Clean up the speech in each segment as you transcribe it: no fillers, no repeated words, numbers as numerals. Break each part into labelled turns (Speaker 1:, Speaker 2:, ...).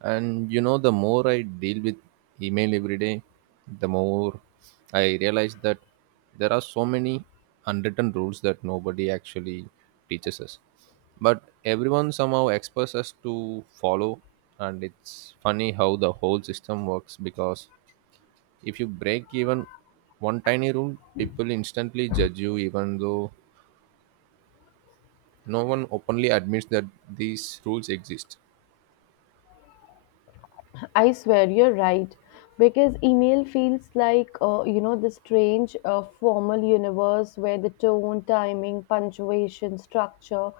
Speaker 1: And you know, the more I deal with email every day, the more I realize that there are so many unwritten rules that nobody actually teaches us, but everyone somehow expects us to follow. And it's funny how the whole system works because if you break even one tiny rule, people instantly judge you, even though no one openly admits that these rules exist.
Speaker 2: I swear you're right because email feels like the strange formal universe where the tone, timing, punctuation, structure,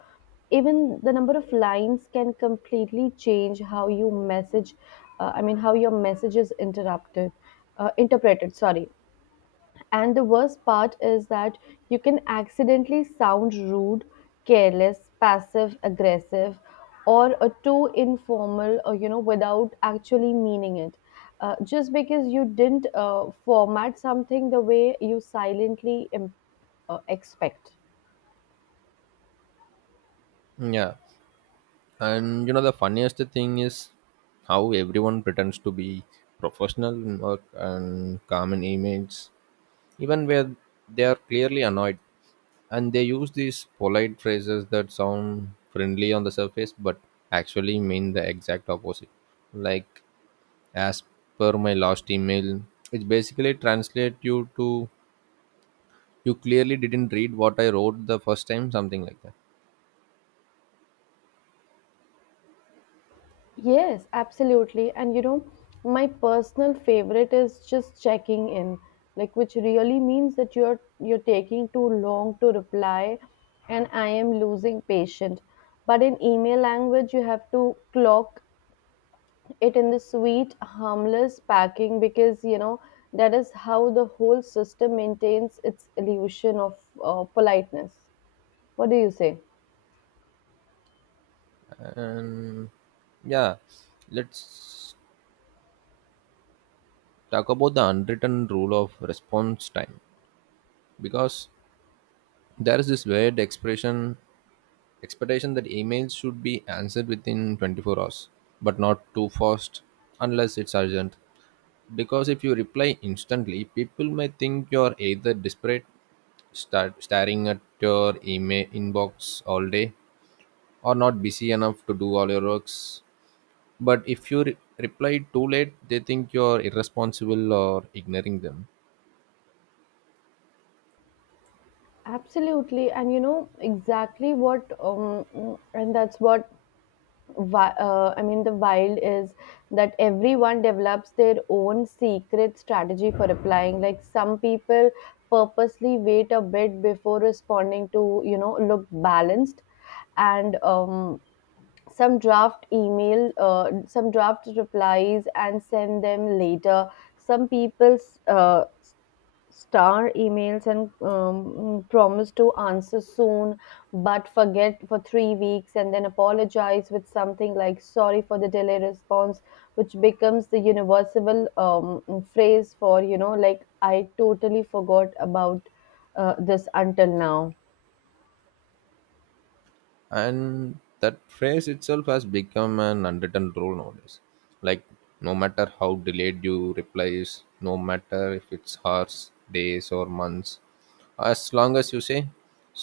Speaker 2: even the number of lines can completely change how you message. I mean, how your message is interrupted, interpreted. Sorry. And the worst part is that you can accidentally sound rude, careless, passive aggressive, or a too informal, without actually meaning it. Just because you didn't format something the way you silently expect.
Speaker 1: Yeah. And you know, the funniest thing is how everyone pretends to be professional in work and calm in emails, even where they are clearly annoyed. And they use these polite phrases that sound friendly on the surface but actually mean the exact opposite. Like, as per my last email, which basically translate you to you clearly didn't read what I wrote the first time, something like that.
Speaker 2: Yes, absolutely. And my personal favorite is just checking in, like which really means that you're taking too long to reply and I am losing patience. But in email language you have to clock it in the sweet, harmless packing because that is how the whole system maintains its illusion of politeness. What do you say?
Speaker 1: And yeah, let's talk about the unwritten rule of response time, because there is this weird expression expectation that emails should be answered within 24 hours but not too fast unless it's urgent, because if you reply instantly people may think you're either desperate, start staring at your email inbox all day, or not busy enough to do all your works. But if you reply too late, they think you're irresponsible or ignoring them.
Speaker 2: Absolutely. And you know exactly what and that's what wi- I mean, the wild is that everyone develops their own secret strategy for applying. Like some people purposely wait a bit before responding to, look balanced. And some draft email some draft replies and send them later some people uh, star emails and promise to answer soon but forget for 3 weeks and then apologize with something like sorry for the delay response which becomes the universal phrase for like I totally forgot about this until now.
Speaker 1: And that phrase itself has become an unwritten rule nowadays. Like, no matter how delayed you reply is, no matter if it's hours, days, or months, as long as you say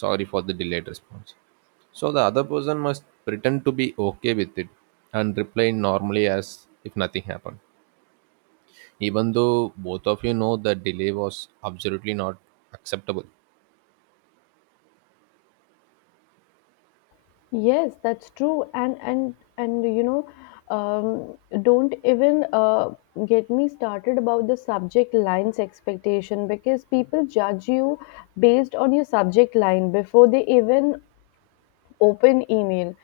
Speaker 1: sorry for the delayed response, so the other person must pretend to be okay with it and reply normally as if nothing happened, even though both of you know the delay was absolutely not acceptable.
Speaker 2: Yes, that's true. And don't even get me started about the subject lines expectation because people judge you based on your subject line before they even open email.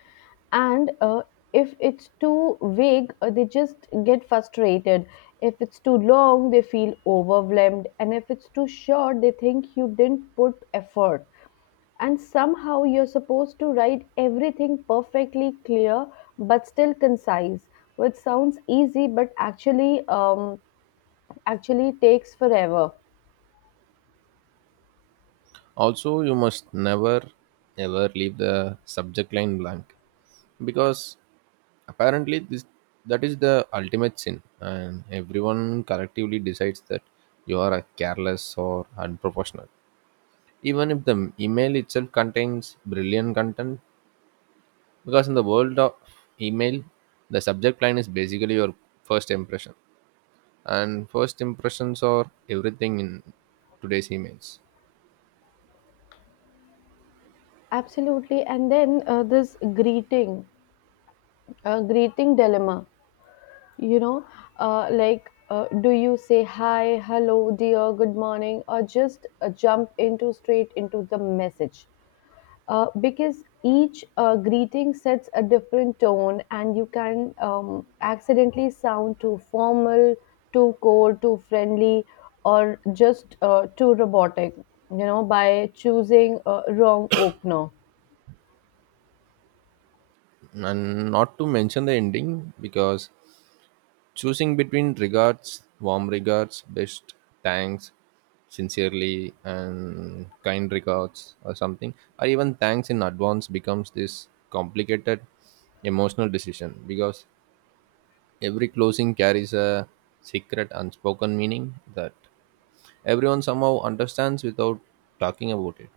Speaker 2: And if it's too vague, they just get frustrated. If it's too long, they feel overwhelmed. And if it's too short, they think you didn't put effort and somehow you're supposed to write everything perfectly clear but still concise which sounds easy but actually takes forever.
Speaker 1: Also, you must never ever leave the subject line blank, because apparently this that is the ultimate sin and everyone collectively decides that you are a careless or unprofessional, even if the email itself contains brilliant content, because in the world of email, the subject line is basically your first impression, and first impressions are everything in today's emails.
Speaker 2: Absolutely, and then this greeting dilemma. you know like do you say hi, hello, dear, good morning, or just jump into straight into the message, because each greeting sets a different tone and you can accidentally sound too formal, too cold, too friendly, or just too robotic, by choosing a wrong opener.
Speaker 1: And not to mention the ending, because choosing between regards, warm regards, best, thanks, sincerely, and kind regards, or something, or even thanks in advance becomes this complicated emotional decision, because every closing carries a secret, unspoken meaning that everyone somehow understands without talking about it.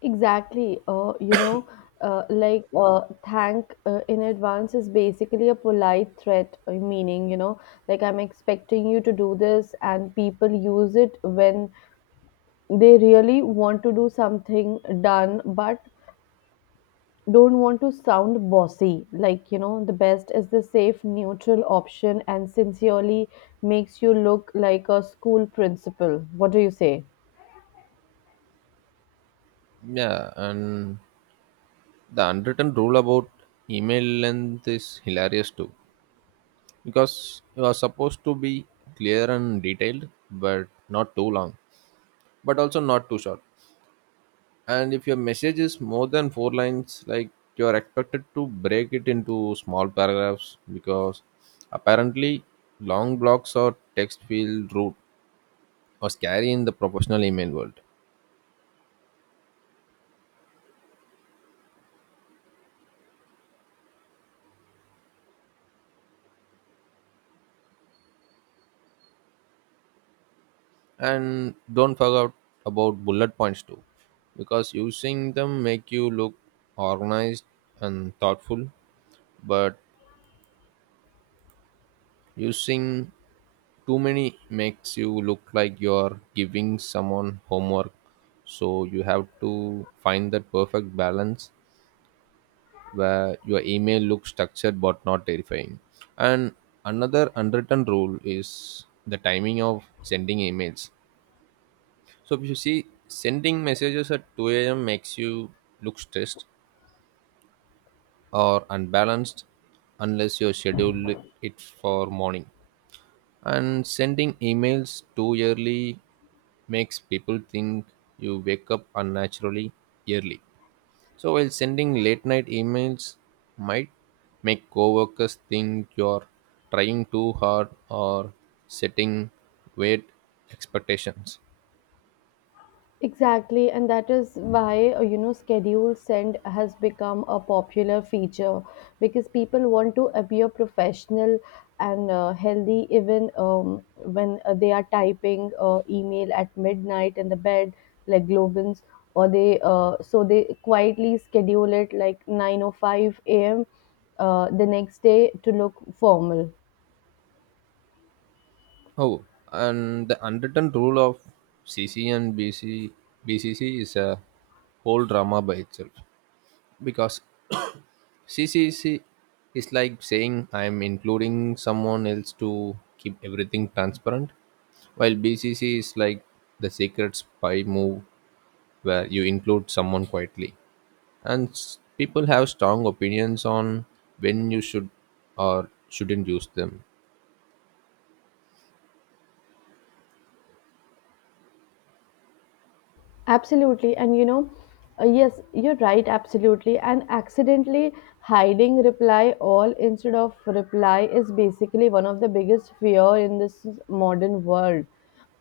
Speaker 2: Exactly. Uh, like uh, Thank in advance is basically a polite threat, meaning like I'm expecting you to do this, and people use it when they really want to do something done but don't want to sound bossy. Like the best is the safe neutral option, and sincerely makes you look like a school principal. What do you say?
Speaker 1: Yeah, and the unwritten rule about email length is hilarious too, because you are supposed to be clear and detailed but not too long but also not too short. And if your message is more than 4 lines, like, you are expected to break it into small paragraphs, because apparently long blocks or text feel rude or scary in the professional email world. And don't forget about bullet points too, because using them make you look organized and thoughtful, but using too many makes you look like you're giving someone homework. So you have to find that perfect balance where your email looks structured but not terrifying. And another unwritten rule is the timing of sending emails. So if you see sending messages at 2 a.m. makes you look stressed or unbalanced unless you schedule it for morning. And sending emails too early makes people think you wake up unnaturally early. So while sending late night emails might make coworkers think you're trying too hard or setting weird expectations.
Speaker 2: Exactly, and that is why schedule send has become a popular feature, because people want to appear professional and healthy even when they are typing email at midnight in the bed like globins, or they so they quietly schedule it like 9:05 a.m. The next day to look formal.
Speaker 1: Oh, and the unwritten rule of CC and BCC is a whole drama by itself, because C C, is like saying I'm including someone else to keep everything transparent, while BCC is like the secret spy move where you include someone quietly. And people have strong opinions on when you should or shouldn't use them.
Speaker 2: Absolutely. Yes, you're right, absolutely. And accidentally hiding reply all instead of reply is basically one of the biggest fear in this modern world.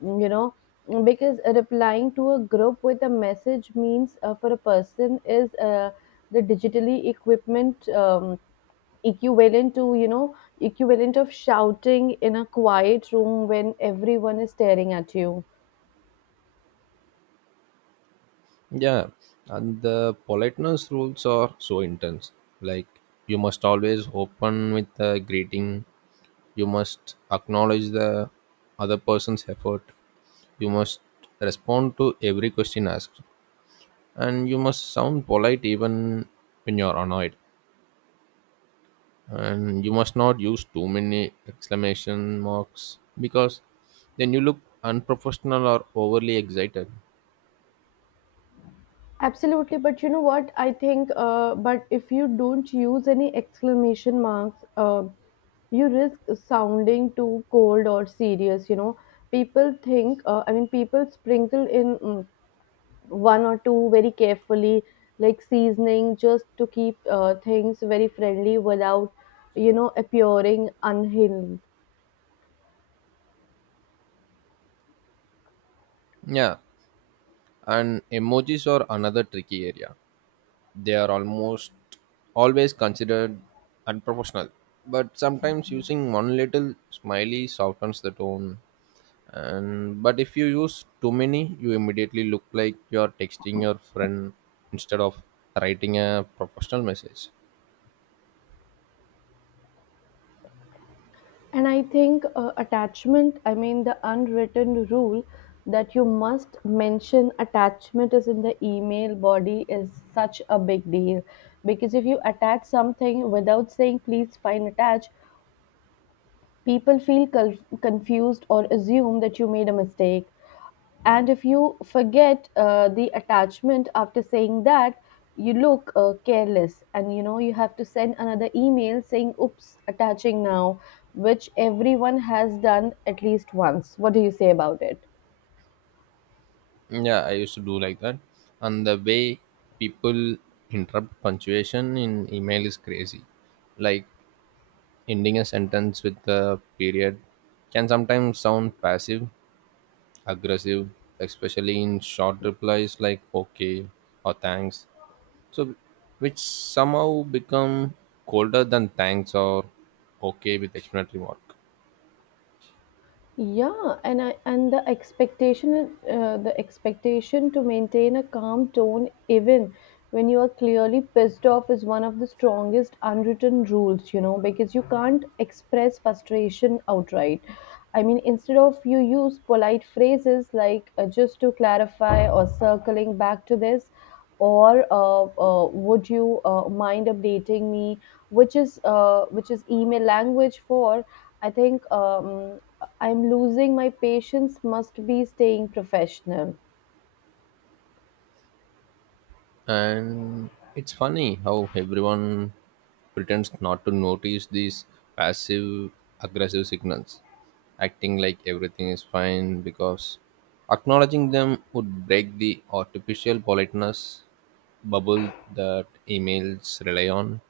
Speaker 2: mm, You know, because replying to a group with a message means, for a person, is the digitally equipment, equivalent to equivalent of shouting in a quiet room when everyone is staring at you.
Speaker 1: Yeah, and the politeness rules are so intense. Like, you must always open with a greeting, you must acknowledge the other person's effort, you must respond to every question asked, and you must sound polite even when you're annoyed, and you must not use too many exclamation marks because then you look unprofessional or overly excited.
Speaker 2: Absolutely, but you know what? I think, but if you don't use any exclamation marks, you risk sounding too cold or serious. You know, people think, I mean, people sprinkle in one or two very carefully, like seasoning, just to keep things very friendly without, appearing unhinged.
Speaker 1: Yeah, and emojis are another tricky area. They are almost always considered unprofessional, but sometimes using one little smiley softens the tone. And but if you use too many, you immediately look like you're texting your friend instead of writing a professional message.
Speaker 2: And I think attachment, I mean, the unwritten rule that you must mention attachment is in the email body is such a big deal. Because if you attach something without saying please find attached, people feel confused or assume that you made a mistake. And if you forget the attachment after saying that, you look careless, and you have to send another email saying oops, attaching now, which everyone has done at least once. What do you say about it?
Speaker 1: Yeah, I used to do like that. And the way people interrupt punctuation in email is crazy. Like, ending a sentence with a period can sometimes sound passive aggressive, especially in short replies like okay or thanks, so which somehow become colder than thanks or okay with explanatory mark.
Speaker 2: Yeah, and the expectation, to maintain a calm tone even when you are clearly pissed off is one of the strongest unwritten rules, because you can't express frustration outright. I mean, instead of you use polite phrases like just to clarify or circling back to this or would you mind updating me, which is, email language for, I think, I'm losing my patience, must be staying professional.
Speaker 1: And it's funny how everyone pretends not to notice these passive aggressive signals, acting like everything is fine because acknowledging them would break the artificial politeness bubble that emails rely on.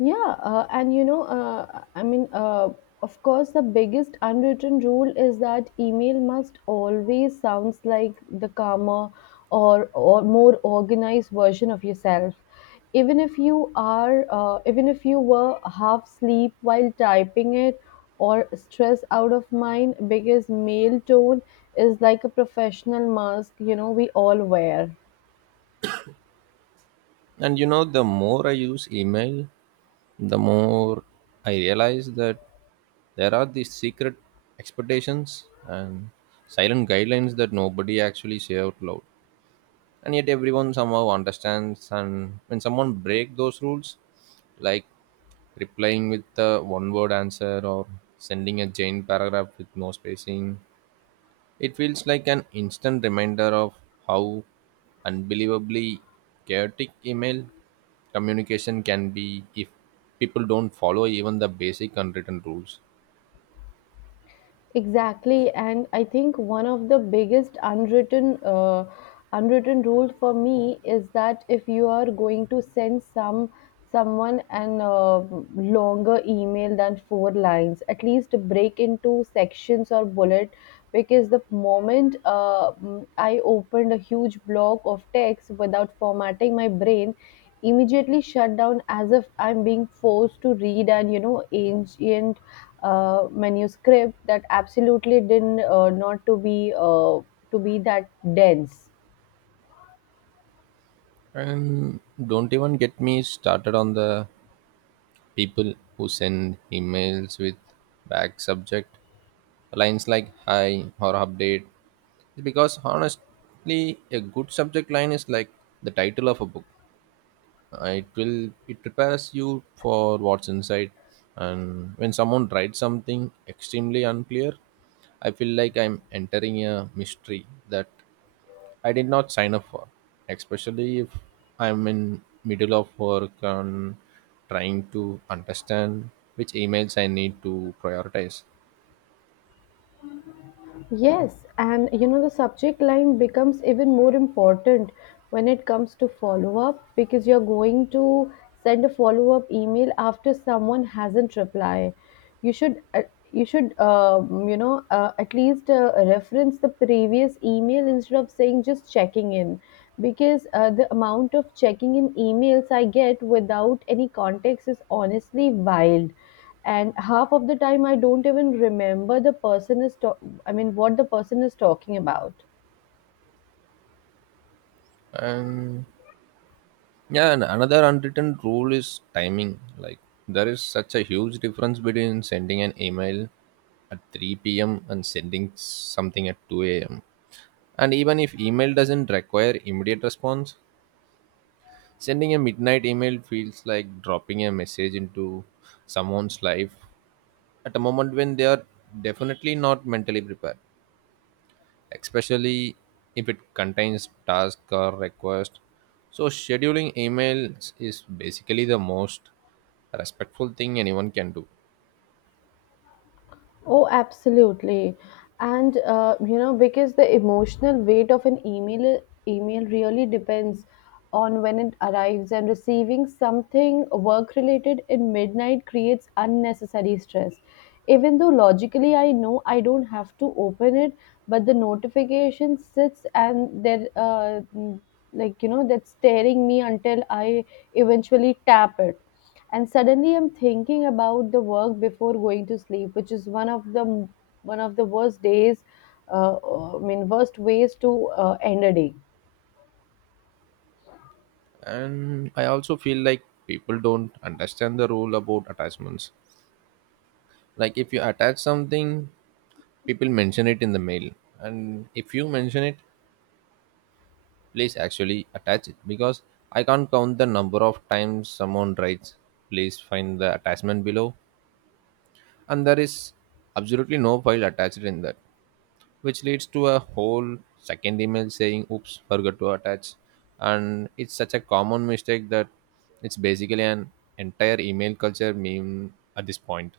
Speaker 2: Yeah, I mean, of course, the biggest unwritten rule is that email must always sounds like the calmer, or more organized version of yourself. Even if you were half asleep while typing it or stressed out of mind, because mail tone is like a professional mask, we all wear.
Speaker 1: And you know, the more I use email, the more I realize that there are these secret expectations and silent guidelines that nobody actually say out loud, and yet everyone somehow understands. And when someone break those rules, like replying with a one word answer or sending a giant paragraph with no spacing, it feels like an instant reminder of how unbelievably chaotic email communication can be if people don't follow even the basic unwritten rules.
Speaker 2: Exactly, and I think one of the biggest unwritten rule for me is that if you are going to send someone an longer email than four lines, at least break into sections or bullet, because the moment, I opened a huge block of text without formatting, my brain immediately shut down as if I'm being forced to read an ancient manuscript that absolutely didn't not to be to be that dense.
Speaker 1: And don't even get me started on the people who send emails with vague subject lines like hi or update. Because honestly, a good subject line is like the title of a book. It prepares you for what's inside. And when someone writes something extremely unclear, I feel like I'm entering a mystery that I did not sign up for, especially if I'm in middle of work and trying to understand which emails I need to prioritize.
Speaker 2: Yes, and the subject line becomes even more important when it comes to follow up, because you're going to send a follow up email after someone hasn't replied. You should, at least reference the previous email instead of saying just checking in, because the amount of checking in emails I get without any context is honestly wild, and half of the time I don't even remember the person is to- I mean, what the person is talking about.
Speaker 1: And yeah, and another unwritten rule is timing. Like, there is such a huge difference between sending an email at 3 p.m. and sending something at 2 a.m. And even if email doesn't require immediate response, sending a midnight email feels like dropping a message into someone's life at a moment when they are definitely not mentally prepared, especially if it contains task or request. So, scheduling emails is basically the most respectful thing anyone can do.
Speaker 2: Oh, absolutely. And because the emotional weight of an email really depends on when it arrives, and receiving something work related in midnight creates unnecessary stress. Even though logically I know I don't have to open it, but the notification sits and there, that's staring me until I eventually tap it, and suddenly I'm thinking about the work before going to sleep, which is one of the worst days, I mean, worst ways to end a day.
Speaker 1: And I also feel like people don't understand the rule about attachments. Like, if you attach something, people mention it in the mail, and if you mention it, please actually attach it, because I can't count the number of times someone writes please find the attachment below and there is absolutely no file attached in that, which leads to a whole second email saying oops forgot to attach. And it's such a common mistake that it's basically an entire email culture meme at this point.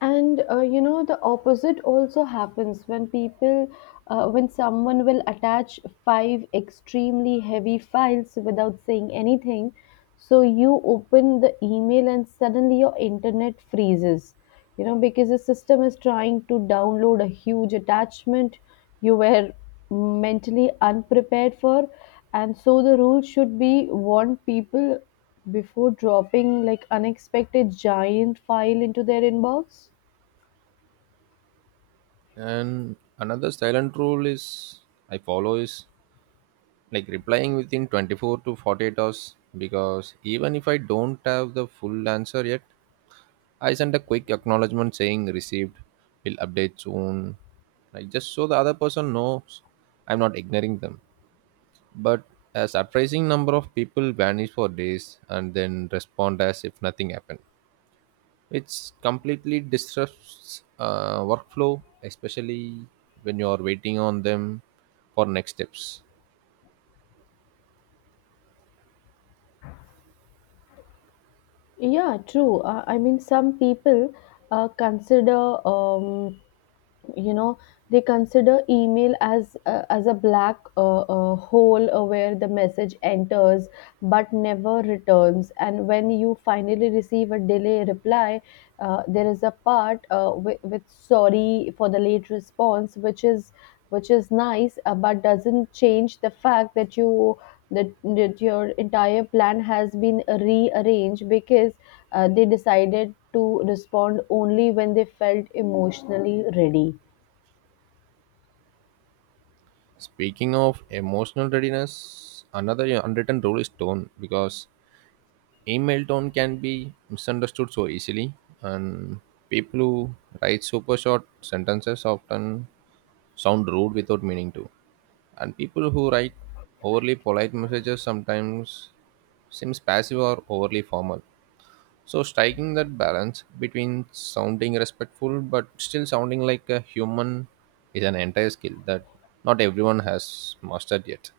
Speaker 2: And the opposite also happens when people when someone will attach five extremely heavy files without saying anything, so you open the email and suddenly your internet freezes, because the system is trying to download a huge attachment you were mentally unprepared for. And so the rule should be warn people before dropping like unexpected giant file into their inbox.
Speaker 1: And another silent rule is I follow is like replying within 24 to 48 hours, because even if I don't have the full answer yet, I sent a quick acknowledgement saying received, will update soon. Like, just so the other person knows I'm not ignoring them. But a surprising number of people vanish for days and then respond as if nothing happened. It's completely disrupts workflow, especially when you're waiting on them for next steps.
Speaker 2: Yeah, true. I mean, some people consider, um, you know they consider email as, as a black hole, where the message enters but never returns. And when you finally receive a delay reply, there is a part, with sorry for the late response, which is, nice, but doesn't change the fact that your entire plan has been rearranged because they decided to respond only when they felt emotionally ready.
Speaker 1: Speaking of emotional readiness, another unwritten rule is tone, because email tone can be misunderstood so easily. And people who write super short sentences often sound rude without meaning to, and people who write overly polite messages sometimes seems passive or overly formal. So striking that balance between sounding respectful but still sounding like a human is an entire skill that not everyone has mastered yet.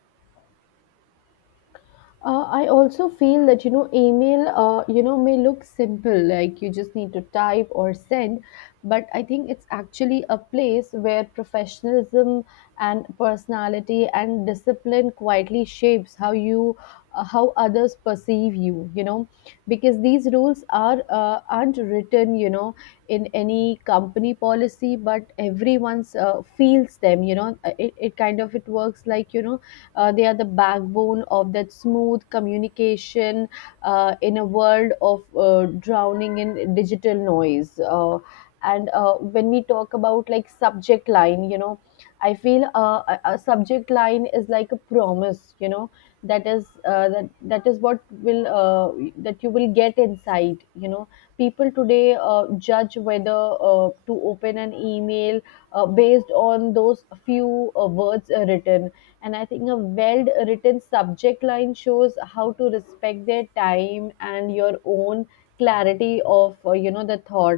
Speaker 2: I also feel that email, may look simple like you just need to type or send, but I think it's actually a place where professionalism and personality and discipline quietly shapes how you, how others perceive you, you know because these rules are, aren't written, in any company policy, but everyone's, feels them, it kind of it works like, they are the backbone of that smooth communication in a world of drowning in digital noise. And when we talk about like subject line, I feel a subject line is like a promise, that is, that is what will, that you will get inside. People today judge whether to open an email based on those few words written, and I think a well written subject line shows how to respect their time and your own clarity of, the thought.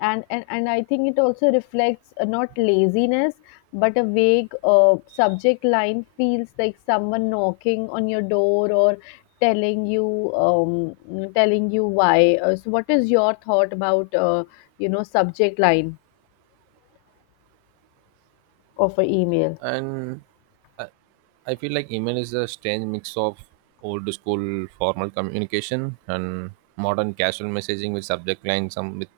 Speaker 2: And, and I think it also reflects, not laziness, but a vague subject line feels like someone knocking on your door, or telling you, why, so what is your thought about, subject line of an email?
Speaker 1: And uh, I feel like email is a strange mix of old school formal communication and modern casual messaging with subject lines. Some with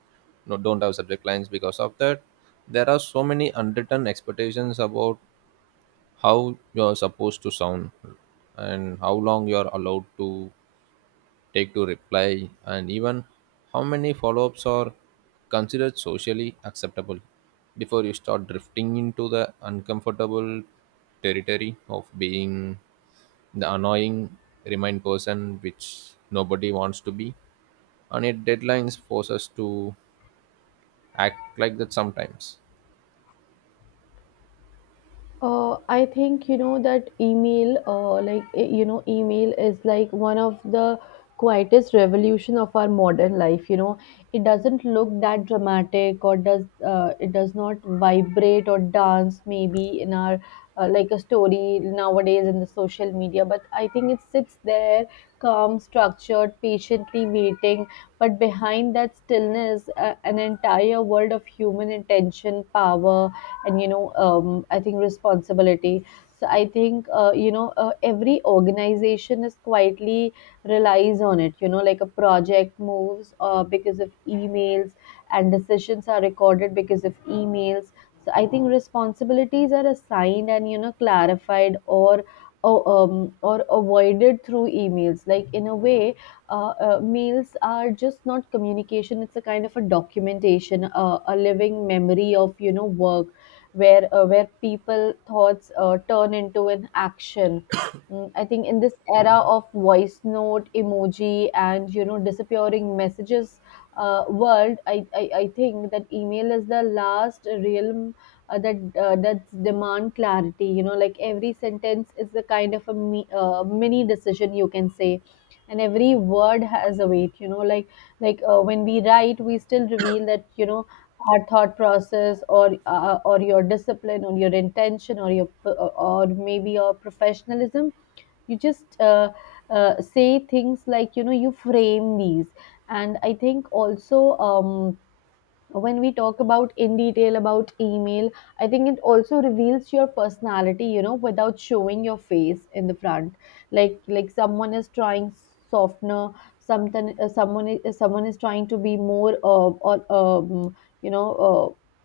Speaker 1: no, don't have subject lines because of that. There are so many unwritten expectations about how you're supposed to sound and how long you're allowed to take to reply, and even how many follow ups are considered socially acceptable before you start drifting into the uncomfortable territory of being the annoying remind person, which nobody wants to be, and yet deadlines force us to act like that sometimes.
Speaker 2: I think that email, email is like one of the quietest revolution of our modern life. You know, it doesn't look that dramatic, or does it does not vibrate or dance maybe in our, like a story nowadays in the social media. But I think it sits there, calm, structured, patiently waiting. But behind that stillness, an entire world of human attention, power, and I think responsibility. So I think, every organization is quietly relies on it, like a project moves because of emails, and decisions are recorded because of emails. So I think responsibilities are assigned, and clarified, or, avoided through emails, like in a way, mails are just not communication, it's a kind of a documentation, a living memory of work, where people thoughts turn into an action. Mm, I think in this era of voice note, emoji, and disappearing messages world, I think that email is the last realm that demand clarity. You know, like every sentence is a kind of a mini decision you can say, and every word has a weight. You know, like when we write, we still reveal that, our thought process, or your discipline, or your intention, or your or maybe your professionalism. You just, say things like, you frame these. And I think also, um, when we talk about in detail about email, I think it also reveals your personality, without showing your face in the front, like, someone is trying softener something, someone is trying to be more, or, you know uh,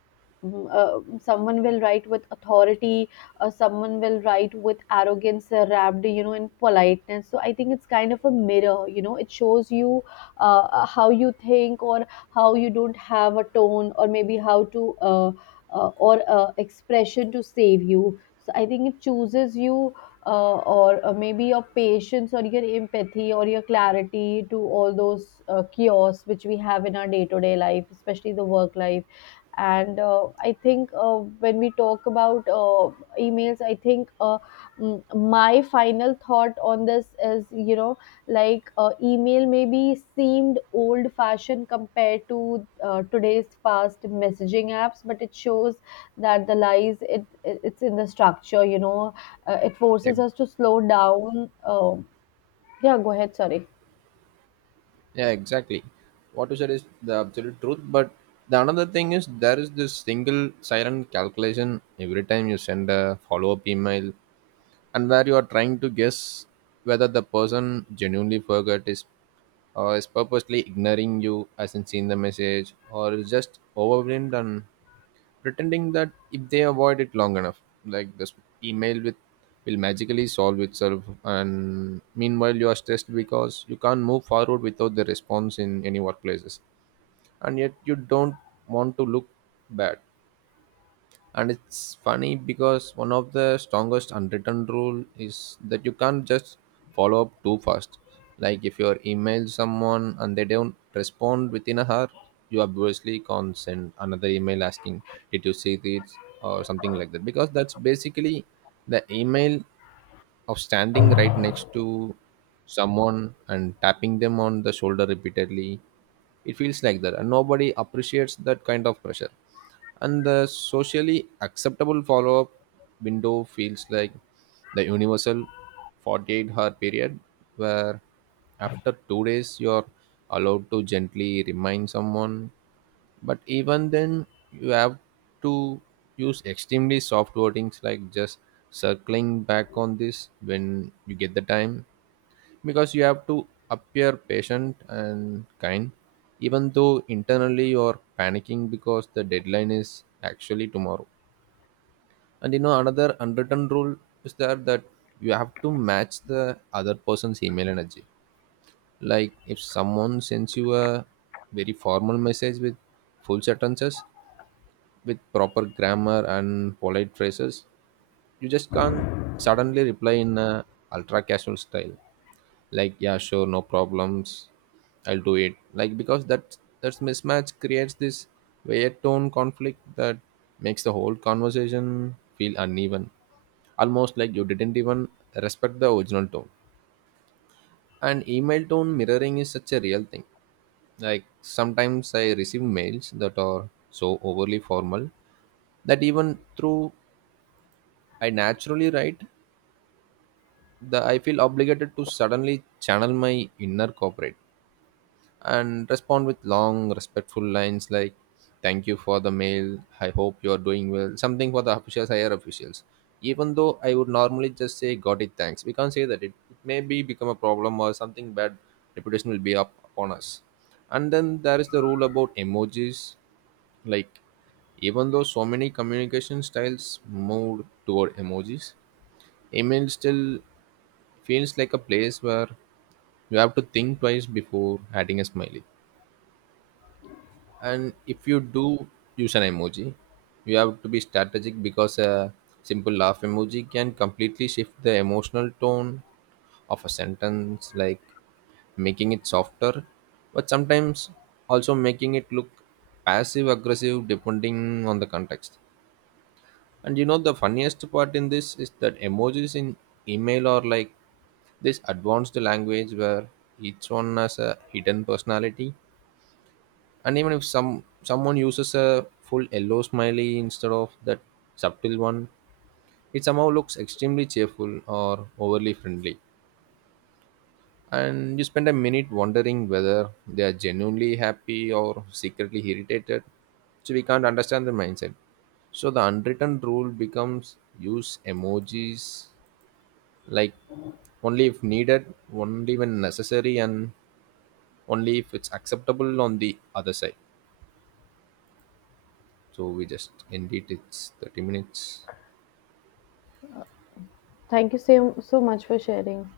Speaker 2: someone will write with authority, someone will write with arrogance, wrapped, in politeness. So I think it's kind of a mirror, it shows you, how you think, or how you don't have a tone, or maybe how to, or expression to save you, so I think it chooses you, or maybe your patience, or your empathy, or your clarity, to all those chaos which we have in our day to day life, especially the work life. And I think, when we talk about emails, I think, my final thought on this is, like, email maybe seemed old fashioned compared to today's fast messaging apps, but it shows that the lies it's in the structure. You know, it
Speaker 1: Yeah,
Speaker 2: forces us to slow down. Yeah, go ahead. Sorry.
Speaker 1: yeah, exactly. What you said is the absolute truth, but the another thing is there is this single silent calculation every time you send a follow-up email, and where you are trying to guess whether the person genuinely forgot is or is purposely ignoring you, hasn't seen the message, or is just overwhelmed and pretending that if they avoid it long enough, like, this email with will magically solve itself. And meanwhile you are stressed because you can't move forward without the response in any workplaces, and yet you don't want to look bad. And it's funny because one of the strongest unwritten rule is that you can't just follow up too fast. Like, if you're email someone and they don't respond within a hour, you obviously can't send another email asking did you see this or something like that, because that's basically the email of standing right next to someone and tapping them on the shoulder repeatedly. It feels like that, and nobody appreciates that kind of pressure. And the socially acceptable follow-up window feels like the universal 48-hour period where after 2 days you're allowed to gently remind someone, but even then you have to use extremely soft wordings like just circling back on this when you get the time, because you have to appear patient and kind even though internally you're panicking because the deadline is actually tomorrow. And you know another unwritten rule is there that you have to match the other person's email energy. Like, if someone sends you a very formal message with full sentences with proper grammar and polite phrases, you just can't suddenly reply in a ultra casual style like yeah sure no problems I'll do it, like, because that's mismatch creates this weird tone conflict that makes the whole conversation feel uneven, almost like you didn't even respect the original tone. And email tone mirroring is such a real thing. Like, sometimes I receive mails that are so overly formal that even through I naturally write the I feel obligated to suddenly channel my inner corporate and respond with long, respectful lines like "Thank you for the mail. I hope you are doing well." Something for the officials, higher officials. Even though I would normally just say "Got it, thanks," we can't say that. It may be become a problem or something bad reputation will be up upon us. And then there is the rule about emojis, like, even though so many communication styles moved toward emojis, email still feels like a place where you have to think twice before adding a smiley. And if you do use an emoji, you have to be strategic, because a simple laugh emoji can completely shift the emotional tone of a sentence, like, making it softer but sometimes also making it look passive aggressive depending on the context. And you know the funniest part in this is that emojis in email are like this advanced language where each one has a hidden personality. And even if someone uses a full yellow smiley instead of that subtle one, it somehow looks extremely cheerful or overly friendly, and you spend a minute wondering whether they are genuinely happy or secretly irritated, so we can't understand their mindset. So the unwritten rule becomes use emojis like only if needed, only when necessary, and only if it's acceptable on the other side. So we just end it. It's 30 minutes.
Speaker 2: Thank you so, so much for sharing.